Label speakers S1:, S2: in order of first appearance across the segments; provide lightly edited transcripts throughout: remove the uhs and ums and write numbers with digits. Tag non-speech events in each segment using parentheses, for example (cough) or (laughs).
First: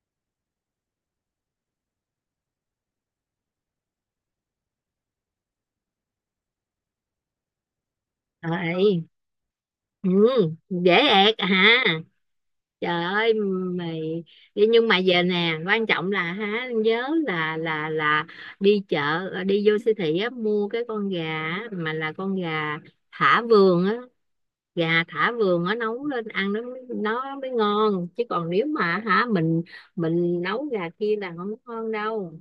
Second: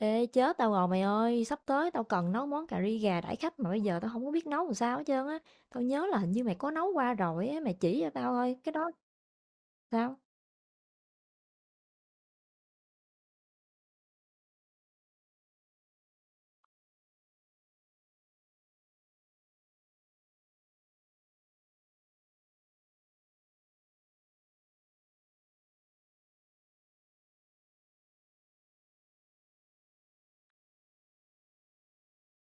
S1: Ê chết tao rồi mày ơi, sắp tới tao cần nấu món cà ri gà đãi khách mà bây giờ tao không có biết nấu làm sao hết trơn á. Tao nhớ là hình như mày có nấu qua rồi á, mày chỉ cho tao thôi, cái đó
S2: Rồi. Ừ,
S1: sao?
S2: dễ ẹc hả? Trời ơi mày đi nhưng mà về nè, quan trọng là hả nhớ là đi chợ, đi vô siêu thị á mua cái con gà á, mà là con gà thả vườn á, gà thả vườn á nấu lên ăn nó nó mới ngon, chứ còn nếu mà hả mình nấu gà kia là không ngon đâu.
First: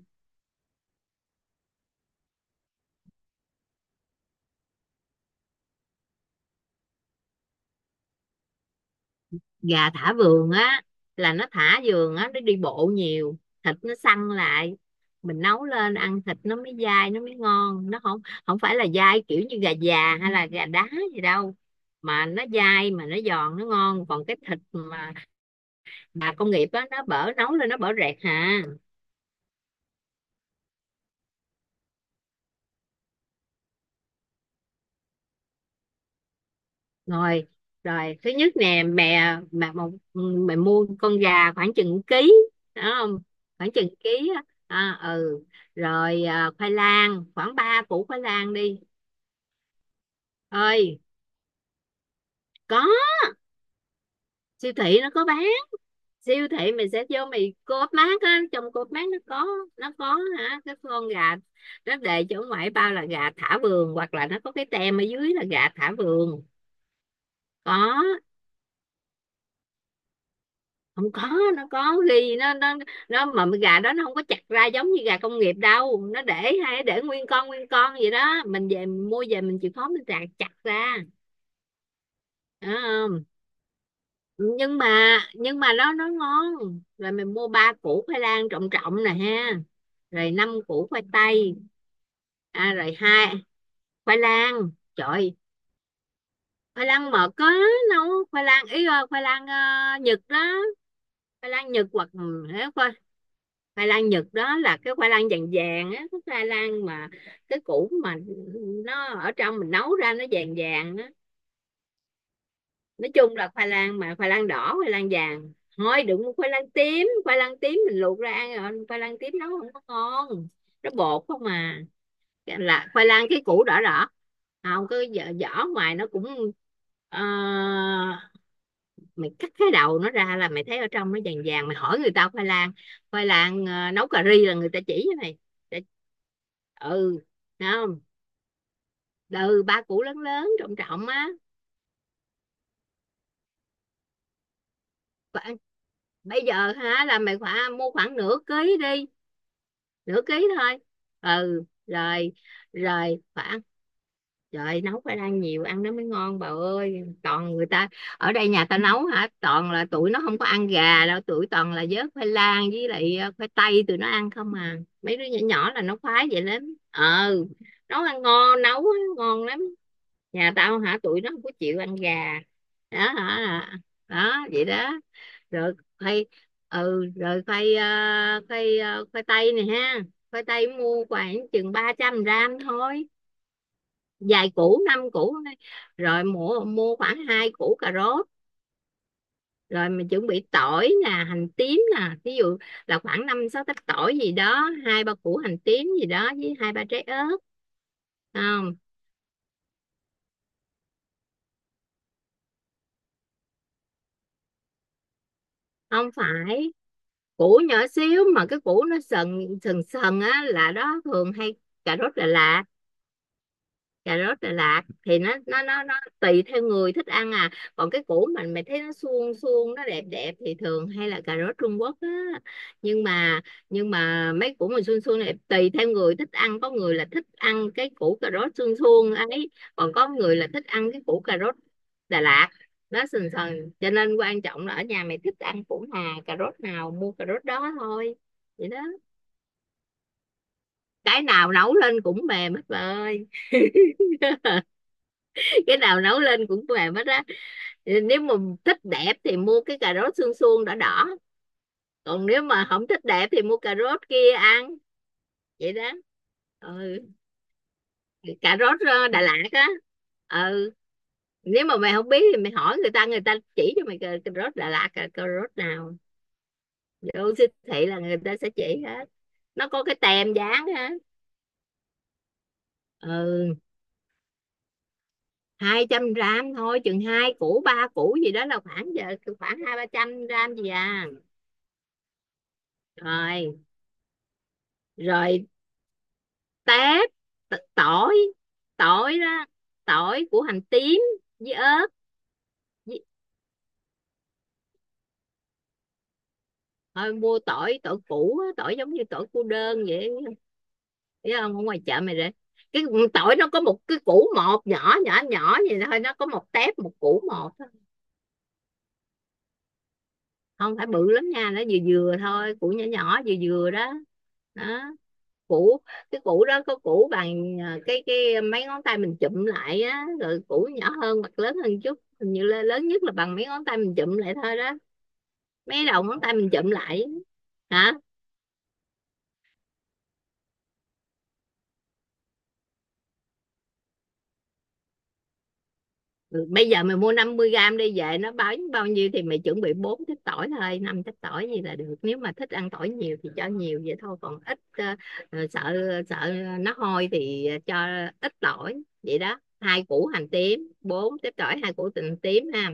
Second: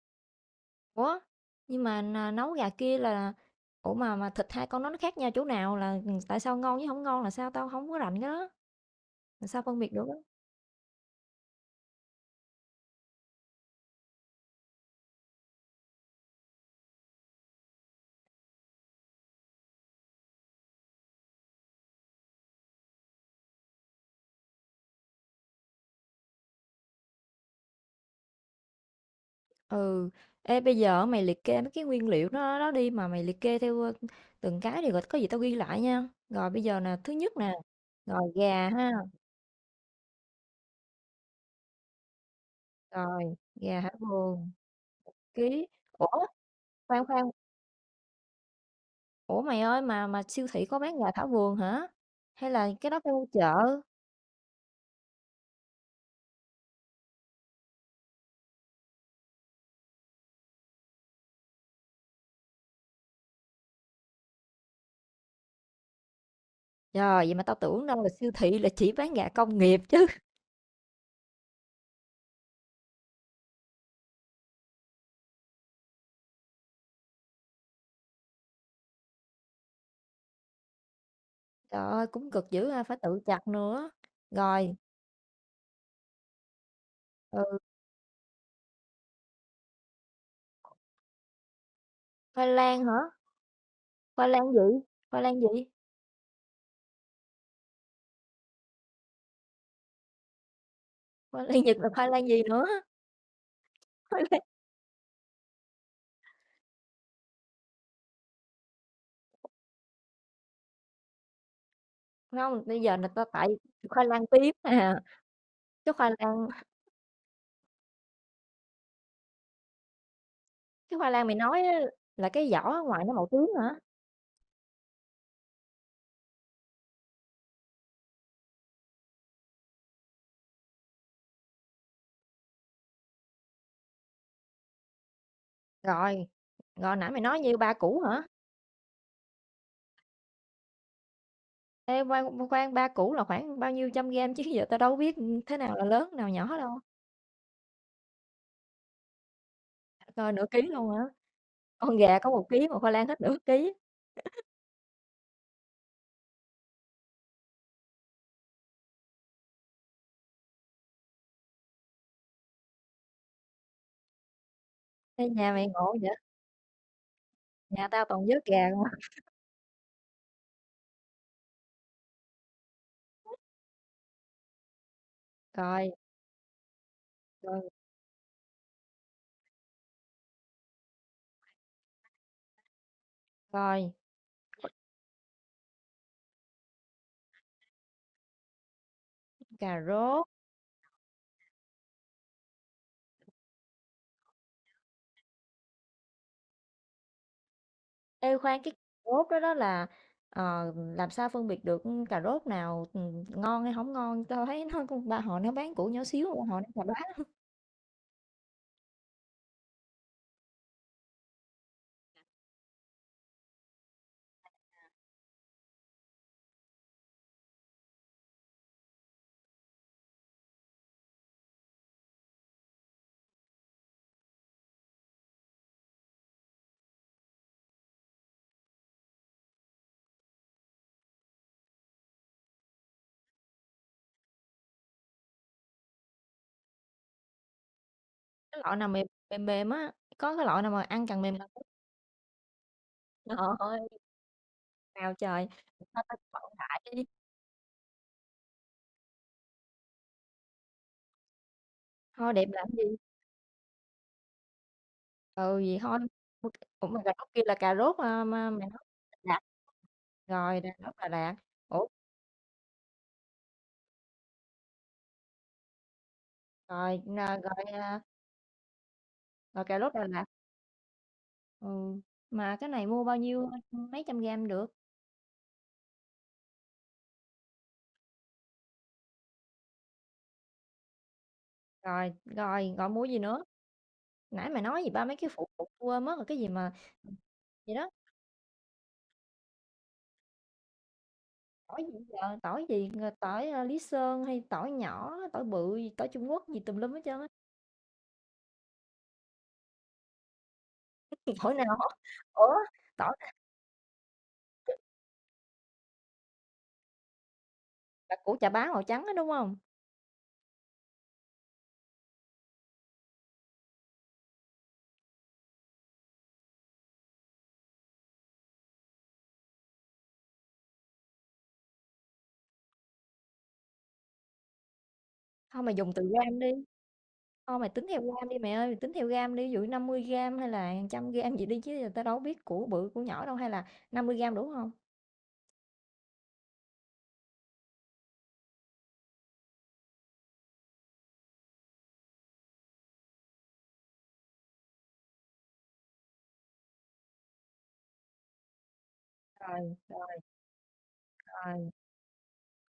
S1: Ủa? Nhưng mà nấu gà kia là. Ủa mà thịt hai con nó khác nhau chỗ nào là tại sao ngon với không ngon là sao tao không có rành cái đó. Làm sao phân
S2: Gà
S1: biệt được
S2: thả
S1: á?
S2: vườn á là nó thả vườn á, nó đi bộ nhiều, thịt nó săn lại, mình nấu lên ăn thịt nó mới dai, nó mới ngon, nó không không phải là dai kiểu như gà già hay là gà đá gì đâu, mà nó dai mà nó giòn, nó ngon. Còn cái thịt mà công nghiệp á nó bở, nấu lên nó bở rẹt hà.
S1: Ừ. Ê bây giờ mày liệt kê mấy cái nguyên liệu đó đó đi mà mày liệt kê theo từng cái thì có gì tao ghi lại nha. Rồi bây giờ nè, thứ nhất
S2: rồi
S1: nè,
S2: rồi
S1: rồi
S2: thứ nhất
S1: gà
S2: nè,
S1: ha.
S2: mẹ mẹ một, mẹ mua con gà khoảng chừng ký đó không?
S1: Rồi,
S2: Khoảng
S1: gà hả
S2: chừng ký á.
S1: vườn.
S2: Ừ
S1: Ký.
S2: rồi,
S1: Ủa,
S2: khoai
S1: khoan, khoan,
S2: lang khoảng 3 củ khoai lang đi.
S1: ủa, mày ơi mà siêu thị có bán
S2: Ơi
S1: gà thảo vườn hả? Hay là
S2: có,
S1: cái đó phải mua chợ?
S2: siêu thị nó có bán. Siêu thị mình sẽ vô mày, co-op mart á, trong co-op mart nó có, hả, cái con gà nó đề cho ở ngoài bao là gà thả vườn, hoặc là nó có cái tem ở dưới là gà thả vườn.
S1: Trời, vậy mà tao tưởng đâu là
S2: Có.
S1: siêu thị là chỉ bán gà công nghiệp chứ.
S2: Không, có nó có ghi. Nó mà gà đó nó không có chặt ra giống như gà công nghiệp đâu, nó để, hay để nguyên con vậy đó, mình về mình mua về mình chịu khó mình chặt chặt ra.
S1: Trời ơi, cũng cực
S2: Đó
S1: dữ ha, phải tự
S2: không?
S1: chặt nữa. Rồi,
S2: Nhưng mà, nó ngon. Rồi mình mua
S1: ừ,
S2: ba củ khoai lang trọng trọng nè ha, rồi năm củ khoai tây.
S1: khoai lang
S2: Rồi
S1: hả?
S2: hai, khoai
S1: Khoai lang gì?
S2: lang,
S1: Khoai lang
S2: trời.
S1: gì?
S2: Khoai lang mật có, nấu khoai lang ý, khoai lang, Nhật đó.
S1: Khoai
S2: Khoai
S1: lang
S2: lang
S1: Nhật
S2: Nhật,
S1: là khoai
S2: hoặc
S1: lang gì nữa?
S2: khoai, khoai lang
S1: Khoai
S2: Nhật
S1: lang...
S2: đó là cái khoai lang vàng vàng á, cái khoai lang mà cái củ mà nó ở trong mình nấu ra nó vàng vàng á.
S1: Không, bây giờ là
S2: Nói
S1: tao
S2: chung
S1: tại
S2: là khoai lang,
S1: khoai
S2: mà
S1: lang
S2: khoai lang
S1: tím
S2: đỏ, khoai
S1: à.
S2: lang vàng
S1: Cái
S2: thôi,
S1: khoai
S2: đừng mua
S1: lang,
S2: khoai lang tím, khoai lang tím mình luộc ra ăn rồi, khoai lang tím nấu không có ngon, nó
S1: cái khoai
S2: bột
S1: lang mày
S2: không
S1: nói á,
S2: mà.
S1: là cái vỏ ở
S2: Là
S1: ngoài
S2: khoai
S1: nó
S2: lang
S1: màu tím
S2: cái củ
S1: hả?
S2: đỏ đỏ. Không cái vỏ, vỏ ngoài nó cũng, ờ, mày cắt cái đầu nó ra là mày thấy ở trong nó vàng vàng, mày hỏi người ta khoai lang, khoai lang nấu cà ri là người ta chỉ với mày. Để-
S1: Rồi, rồi nãy mày
S2: ừ,
S1: nói như
S2: thấy
S1: ba củ
S2: không?
S1: hả?
S2: Ừ, ba củ lớn lớn trọng trọng á.
S1: Ê, khoan, khoan, ba củ là khoảng bao nhiêu trăm gam chứ giờ tao đâu biết,
S2: Khoảng-
S1: thế nào là lớn, nào
S2: bây
S1: nhỏ
S2: giờ
S1: đâu.
S2: hả là mày phải mua khoảng nửa ký đi, nửa
S1: Coi nửa
S2: ký
S1: ký
S2: thôi.
S1: luôn hả?
S2: ừ
S1: Con gà có
S2: rồi
S1: một ký mà khoai lang hết
S2: rồi
S1: nửa
S2: khoảng,
S1: ký.
S2: trời, nấu phải ăn nhiều, ăn nó mới ngon bà ơi. Toàn người ta ở đây nhà ta nấu hả, toàn là tụi nó không có ăn gà đâu, tụi toàn là vớt khoai lang với lại khoai tây, tụi nó ăn không à. Mấy đứa
S1: Ê,
S2: nhỏ
S1: nhà mày
S2: nhỏ là
S1: ngộ
S2: nó
S1: vậy?
S2: khoái vậy lắm, ờ.
S1: Nhà
S2: Nấu
S1: tao toàn
S2: ăn
S1: vớt
S2: ngon,
S1: gà
S2: nấu
S1: không à.
S2: á ngon lắm. Nhà tao hả tụi nó không có chịu ăn gà đó hả, đó vậy đó. Rồi
S1: Rồi,
S2: khoai, ừ rồi
S1: rồi,
S2: khoai ờ, khoai tây này ha. Khoai tây mua khoảng chừng 300 gram thôi,
S1: rồi,
S2: vài củ, năm củ thôi. Rồi mua mua khoảng hai củ cà rốt.
S1: cà
S2: Rồi mình
S1: rốt.
S2: chuẩn bị tỏi nè, hành tím nè, ví dụ là khoảng năm sáu tép tỏi gì đó, hai ba củ hành tím gì đó, với hai ba trái ớt.
S1: Ê, khoan, cái
S2: Không,
S1: cà rốt đó đó là, làm sao phân biệt được, cà rốt nào, ngon hay không ngon? Tao thấy nó con ba họ nó bán củ nhỏ
S2: không
S1: xíu, họ nó
S2: phải
S1: chà bá,
S2: củ nhỏ xíu, mà cái củ nó sần sần sần á là đó, thường hay cà rốt Đà Lạt. Cà rốt Đà Lạt thì nó tùy theo người thích ăn à. Còn cái củ mình mày thấy nó suông suông, nó đẹp đẹp thì thường hay là cà rốt Trung Quốc á. Nhưng mà, mấy củ mà suông suông này tùy theo người thích ăn, có người là thích ăn cái củ cà rốt suông suông ấy, còn có người là thích ăn cái củ cà rốt Đà Lạt nó sần sần, cho nên quan trọng là ở nhà mày thích ăn củ nào, cà rốt nào mua cà rốt đó thôi.
S1: cái
S2: Vậy
S1: loại
S2: đó.
S1: nào mềm mềm mềm á, có cái loại nào mà ăn càng
S2: Cái
S1: mềm càng
S2: nào
S1: tốt.
S2: nấu lên cũng mềm hết bà ơi.
S1: Trời ơi,
S2: (laughs)
S1: nào trời,
S2: Cái nào
S1: sao tao
S2: nấu lên
S1: chọn
S2: cũng
S1: đại.
S2: mềm hết á. Nếu mà thích đẹp thì mua cái cà rốt xương suông đỏ đỏ, còn
S1: Kho
S2: nếu
S1: đẹp
S2: mà
S1: làm
S2: không
S1: gì?
S2: thích đẹp thì mua cà rốt kia ăn.
S1: Ừ,
S2: Vậy
S1: vậy
S2: đó.
S1: thôi. Mua c ủa,
S2: Ừ.
S1: mà cà rốt kia là cà rốt, a, ma
S2: Cà
S1: mày
S2: rốt,
S1: nói Đà
S2: Đà
S1: Lạt.
S2: Lạt á.
S1: Rồi, Đà
S2: Ừ,
S1: Lạt, Đà Lạt.
S2: nếu mà
S1: Ủa,
S2: mày không biết thì mày hỏi người ta, người ta chỉ cho mày, cà rốt Đà Lạt, cà rốt nào
S1: rồi,
S2: vô
S1: à,
S2: siêu
S1: rồi,
S2: thị
S1: à,
S2: là người ta sẽ chỉ hết,
S1: rồi
S2: nó
S1: cà
S2: có
S1: rốt
S2: cái
S1: Đà Lạt,
S2: tem dán á.
S1: ừ, mà cái này mua bao nhiêu,
S2: Ừ,
S1: mấy trăm gam được?
S2: 200 gram thôi, chừng hai củ ba củ gì đó là khoảng giờ, khoảng hai ba trăm gram gì à.
S1: Rồi, rồi, rồi mua gì nữa?
S2: Rồi.
S1: Nãy mày nói gì ba mấy cái phụ
S2: Rồi
S1: phụ tui quên mất rồi, cái gì mà
S2: tép
S1: gì đó,
S2: tỏi, tỏi đó, tỏi của hành tím với
S1: tỏi
S2: ớt.
S1: gì giờ? Tỏi gì, tỏi, a, Lý Sơn hay tỏi nhỏ, tỏi bự gì, tỏi Trung Quốc gì tùm lum hết
S2: Thôi
S1: trơn á.
S2: mua tỏi, củ tỏi giống như tỏi cô đơn vậy, thấy
S1: (laughs) Tỏi
S2: không, ở
S1: nào
S2: ngoài
S1: hả?
S2: chợ mày rồi.
S1: Ủa,
S2: Cái
S1: tỏi này
S2: tỏi nó có một cái củ một nhỏ nhỏ nhỏ vậy thôi, nó có một tép một củ một thôi.
S1: là của chà bá màu trắng á, đúng không?
S2: Không phải bự lắm nha, nó vừa vừa thôi, củ nhỏ nhỏ vừa vừa đó, đó. Củ, cái củ đó có củ bằng, cái mấy ngón tay mình chụm lại á, rồi củ nhỏ hơn hoặc lớn hơn chút, hình như là lớn nhất là bằng mấy ngón tay mình chụm lại thôi đó.
S1: Hông, mày
S2: Mấy
S1: dùng từ
S2: đầu ngón tay
S1: gam
S2: mình
S1: đi.
S2: chụm lại.
S1: Thôi mày tính
S2: Hả.
S1: theo gam đi mẹ ơi, mày tính theo gam đi, ví dụ 50 gram hay là 100 gram gì đi chứ giờ tao đâu biết của bự của nhỏ đâu hay là 50 gram đủ không?
S2: Ừ, bây giờ mày mua 50 gram đi, về nó bao bao nhiêu thì mày chuẩn bị bốn trái tỏi thôi, năm trái tỏi gì là được, nếu mà thích ăn tỏi nhiều thì cho nhiều vậy thôi, còn ít, sợ, sợ nó hôi thì cho ít tỏi vậy đó,
S1: Rồi,
S2: hai củ
S1: rồi,
S2: hành tím bốn trái tỏi,
S1: rồi,
S2: hai củ hành tím ha.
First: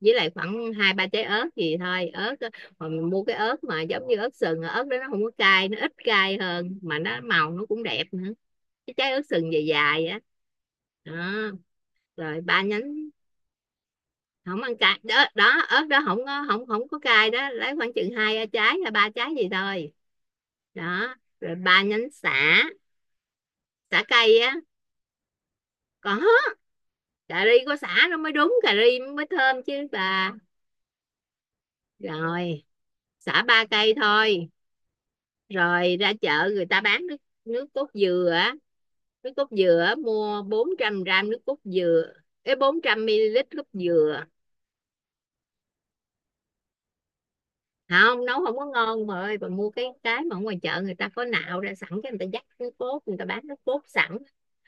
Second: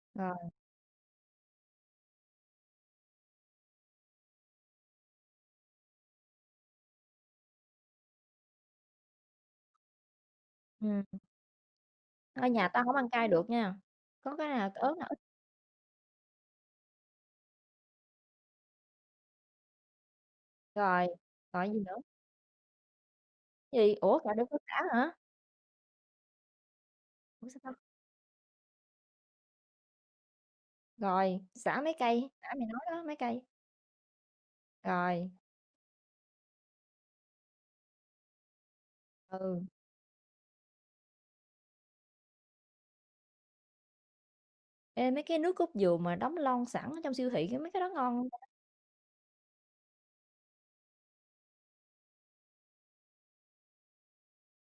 S2: Với lại
S1: rồi.
S2: khoảng hai ba trái ớt gì thôi, ớt mà mình mua cái ớt mà giống như ớt sừng, ớt đó nó không có cay, nó ít cay hơn mà nó màu nó cũng đẹp nữa, cái trái ớt sừng dài dài á. Đó.
S1: Ừ.
S2: Đó, rồi
S1: Ở
S2: ba
S1: nhà tao không
S2: nhánh.
S1: ăn cay được nha. Có cái
S2: Không
S1: nào
S2: ăn
S1: ớt
S2: cay
S1: nào ít
S2: đó, đó ớt đó không có, không không có cay đó, lấy khoảng chừng hai trái hay ba trái gì thôi.
S1: rồi.
S2: Đó, rồi
S1: Rồi gì
S2: ba
S1: nữa?
S2: nhánh sả,
S1: Gì?
S2: sả
S1: Ủa cà
S2: cây
S1: đừng
S2: á.
S1: có xả hả?
S2: Có, cà
S1: Ủa sao
S2: ri
S1: tao?
S2: có sả nó mới đúng cà ri, mới thơm chứ bà.
S1: Rồi, xả mấy cây, xả
S2: Rồi
S1: mày nói đó, mấy cây.
S2: sả ba cây thôi.
S1: Rồi.
S2: Rồi ra chợ người ta bán nước, nước cốt dừa á, nước cốt
S1: Ừ.
S2: dừa á, mua 400 gram nước cốt dừa, cái 400 ml nước cốt dừa.
S1: Ê, mấy cái nước cốt dừa mà đóng lon sẵn ở trong siêu thị cái mấy cái đó
S2: Không
S1: ngon.
S2: nấu không có ngon mà, ơi bà, mua cái, mà ở ngoài chợ người ta có nạo ra sẵn, cái người ta dắt cái cốt, người ta bán nước cốt sẵn,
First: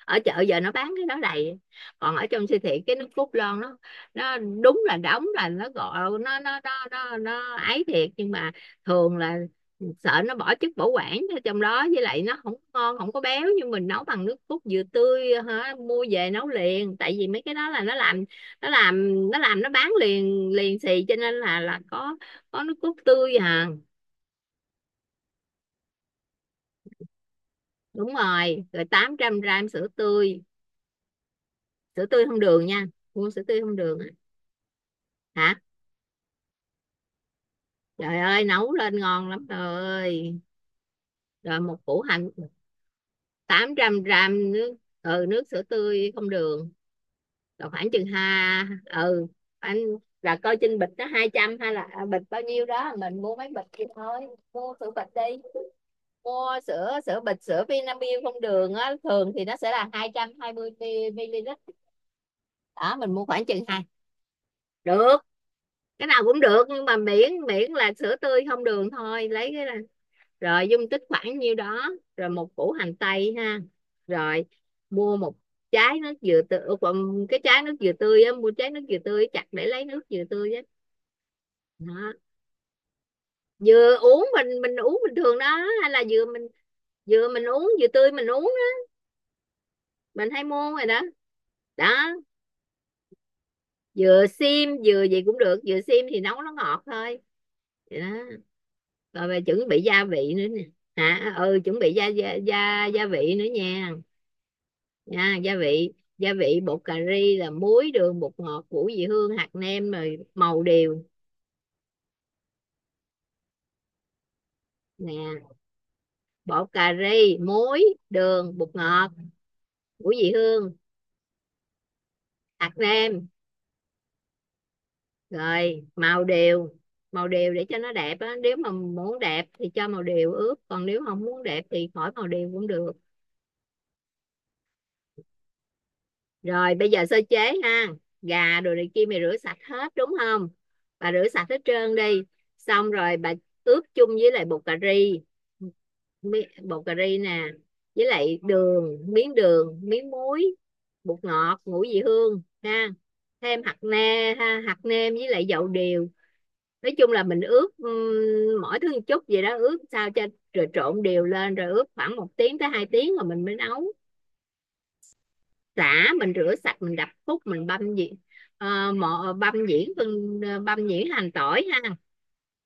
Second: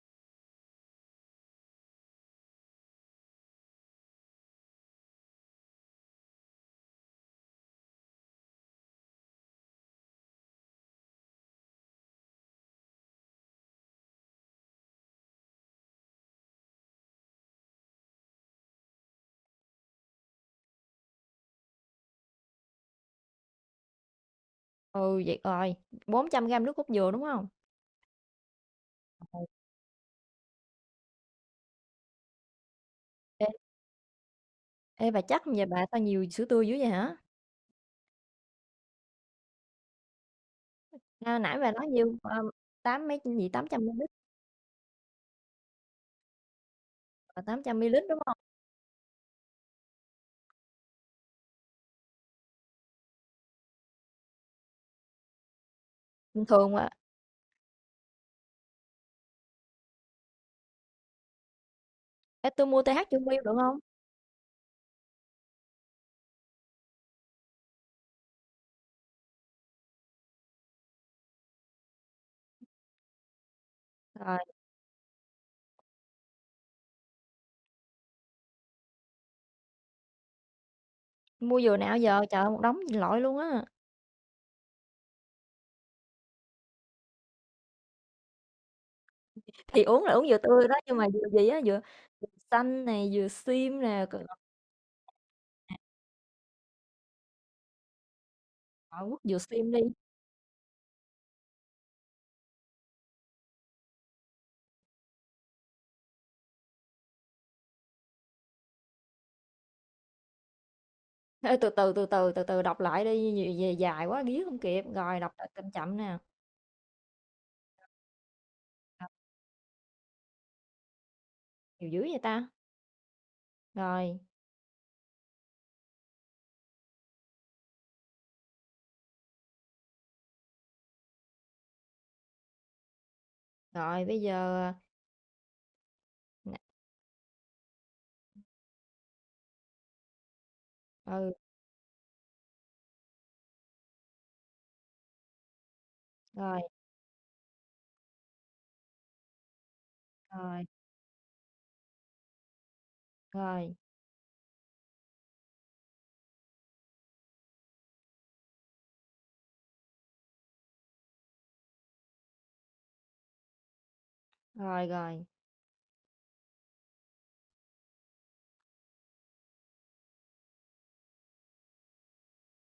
S2: ở chợ giờ nó bán cái đó đầy. Còn ở trong siêu thị cái nước cốt lon nó đúng là đóng, là nó gọi nó ấy thiệt, nhưng mà thường là sợ nó bỏ chất bảo quản ở trong đó, với lại nó không ngon, không có béo. Nhưng mình nấu bằng nước cốt dừa tươi hả, mua về nấu liền, tại vì mấy cái đó là nó làm, nó làm nó bán liền liền xì, cho nên là có, nước cốt tươi à.
S1: Ừ vậy rồi, 400 gram nước cốt dừa đúng không?
S2: Đúng rồi. Rồi tám
S1: Ừ.
S2: trăm gram sữa tươi, sữa tươi không đường nha, mua sữa
S1: Ê,
S2: tươi không đường.
S1: ê, bà chắc
S2: Hả,
S1: vậy bà tao nhiều sữa tươi dữ vậy hả?
S2: trời ơi nấu lên ngon lắm, trời ơi.
S1: A, nãy
S2: Rồi
S1: bà
S2: một
S1: nói
S2: củ
S1: nhiêu,
S2: hành.
S1: tám mấy gì, tám
S2: tám
S1: trăm
S2: trăm
S1: ml
S2: gram nước, ừ, nước sữa tươi không đường.
S1: ờ,
S2: Rồi khoảng
S1: 800 ml,
S2: chừng
S1: đúng không?
S2: ha, ừ, anh là coi trên bịch nó 200 hay là, bịch bao nhiêu đó mình mua mấy bịch thì thôi, mua sữa bịch đi,
S1: Bình
S2: mua
S1: thường mà
S2: sữa sữa bịch sữa Vinamilk không đường á, thường thì nó sẽ là 220 ml
S1: ê, tui mua
S2: đó,
S1: TH
S2: mình
S1: chưa
S2: mua
S1: miêu
S2: khoảng
S1: được
S2: chừng
S1: không?
S2: hai, được, cái nào cũng được, nhưng mà miễn miễn là sữa tươi không đường thôi, lấy cái là rồi, dung tích khoảng nhiêu đó. Rồi một củ hành tây ha.
S1: Rồi,
S2: Rồi mua một trái nước dừa tươi, cái trái nước dừa tươi á, mua trái nước dừa tươi chặt để lấy nước dừa tươi á.
S1: mua vừa nào
S2: Đó.
S1: giờ, trời ơi, một đống lội luôn á,
S2: Dừa uống mình uống bình thường đó, hay là dừa mình, dừa mình uống, dừa tươi mình uống đó.
S1: thì uống là uống
S2: Mình
S1: dừa
S2: hay
S1: tươi
S2: mua
S1: đó,
S2: rồi
S1: nhưng
S2: đó.
S1: mà dừa gì á, dừa
S2: Đó,
S1: dừa xanh nè, dừa sim nè, c
S2: dừa xiêm dừa gì cũng được, dừa xiêm thì nấu nó ngọt thôi. Vậy đó.
S1: ờ, quất
S2: Rồi
S1: dừa
S2: về chuẩn
S1: xiêm đi.
S2: bị gia vị nữa nè. Hả, ừ, chuẩn bị gia vị nữa nha nha. Gia vị, bột cà ri là muối, đường, bột ngọt, củ vị hương, hạt nêm, rồi màu điều.
S1: Ê, từ từ, từ từ, từ từ đọc lại đi, nhiều về dài quá ghía không kịp, rồi đọc
S2: Nè,
S1: lại chậm chậm nè,
S2: bột cà ri, muối, đường, bột
S1: ờ,
S2: ngọt, củ vị hương,
S1: nhiều dữ vậy ta?
S2: hạt nêm,
S1: Rồi,
S2: rồi màu điều. Màu điều để cho nó đẹp á, nếu mà muốn đẹp thì cho màu điều ướp, còn nếu không muốn đẹp thì khỏi màu điều cũng được.
S1: rồi bây giờ, ờ,
S2: Rồi bây giờ sơ chế ha, gà đồ này kia mày rửa sạch hết đúng không, bà rửa
S1: ừ,
S2: sạch hết trơn đi. Xong rồi bà ướp chung với lại bột cà ri,
S1: rồi, rồi,
S2: bột cà ri nè, với lại đường, miếng đường, miếng muối,
S1: rồi,
S2: bột ngọt, ngũ vị hương ha, thêm hạt nêm ha, hạt nêm với lại dầu điều. Nói chung là mình ướp, mỗi thứ một chút vậy đó, ướp sao cho rồi, trộn đều lên, rồi ướp khoảng một tiếng tới hai tiếng rồi mình mới nấu.
S1: rồi, rồi.
S2: Xả mình rửa sạch, mình đập khúc, mình băm nhuyễn, ờ, băm nhuyễn phân, băm nhuyễn hành tỏi ha.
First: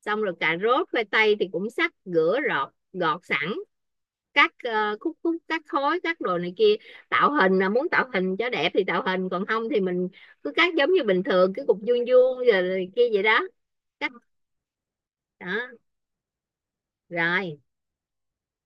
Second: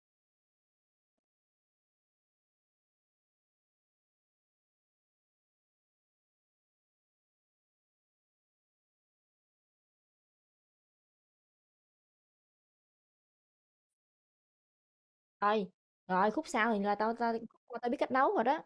S2: Xong rồi cà rốt khoai tây thì cũng sắc, rửa rọt, gọt sẵn, cắt, khúc khúc, cắt khối, cắt đồ này kia, tạo hình, là muốn tạo hình cho đẹp thì tạo hình, còn không thì mình cứ cắt giống như bình thường, cái cục vuông vuông rồi kia vậy đó, cắt. Đó.
S1: Rồi, rồi khúc sau thì là tao tao
S2: Rồi.
S1: khúc qua tao biết cách nấu rồi đó.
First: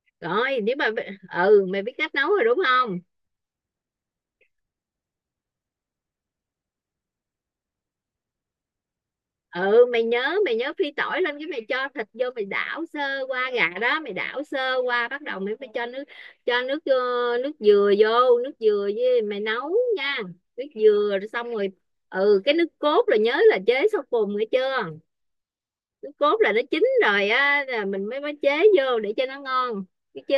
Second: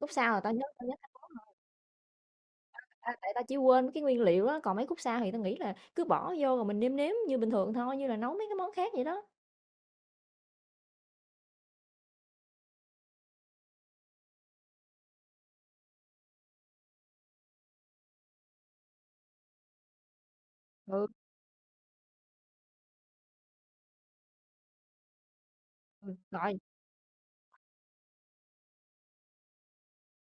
S1: Khúc sau là tao
S2: Rồi
S1: nhớ
S2: nếu
S1: tao
S2: mà,
S1: nhớ cách nấu rồi,
S2: ừ, mày biết cách nấu rồi đúng không.
S1: tại tao chỉ quên mấy cái nguyên liệu á, còn mấy khúc sau thì tao nghĩ là cứ bỏ vô rồi mình nêm nếm như bình thường thôi, như là nấu mấy cái món khác vậy đó.
S2: Ừ, mày nhớ, phi tỏi lên cái mày cho thịt vô, mày đảo sơ qua, gà đó mày đảo sơ qua, bắt đầu mày phải cho nước, cho nước ờ, nước dừa vô, nước dừa với mày nấu nha, nước
S1: Ừ,
S2: dừa, rồi xong rồi. Ừ, cái nước cốt là nhớ là chế sau cùng nghe chưa, nước
S1: ừ,
S2: cốt là
S1: rồi,
S2: nó chín rồi á là mình mới mới chế vô để cho nó ngon, biết chưa.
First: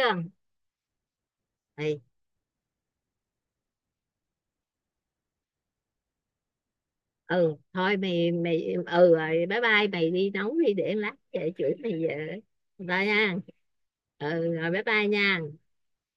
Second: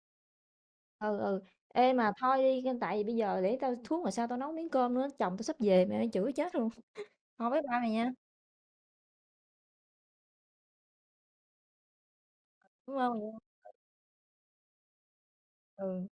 S1: ừ. Ê
S2: Mày,
S1: mà thôi đi, tại vì bây giờ để tao xuống rồi sao tao nấu miếng cơm nữa, chồng tao sắp về mẹ chửi chết luôn. Thôi
S2: ừ
S1: bye bye mày
S2: thôi
S1: nha.
S2: mày, ừ rồi bye bye, mày đi nấu đi, để lát về chửi mày về.
S1: Cảm
S2: Bye
S1: ơn mày
S2: nha.
S1: nha.
S2: Ừ rồi, bye bye nha.
S1: Ừ.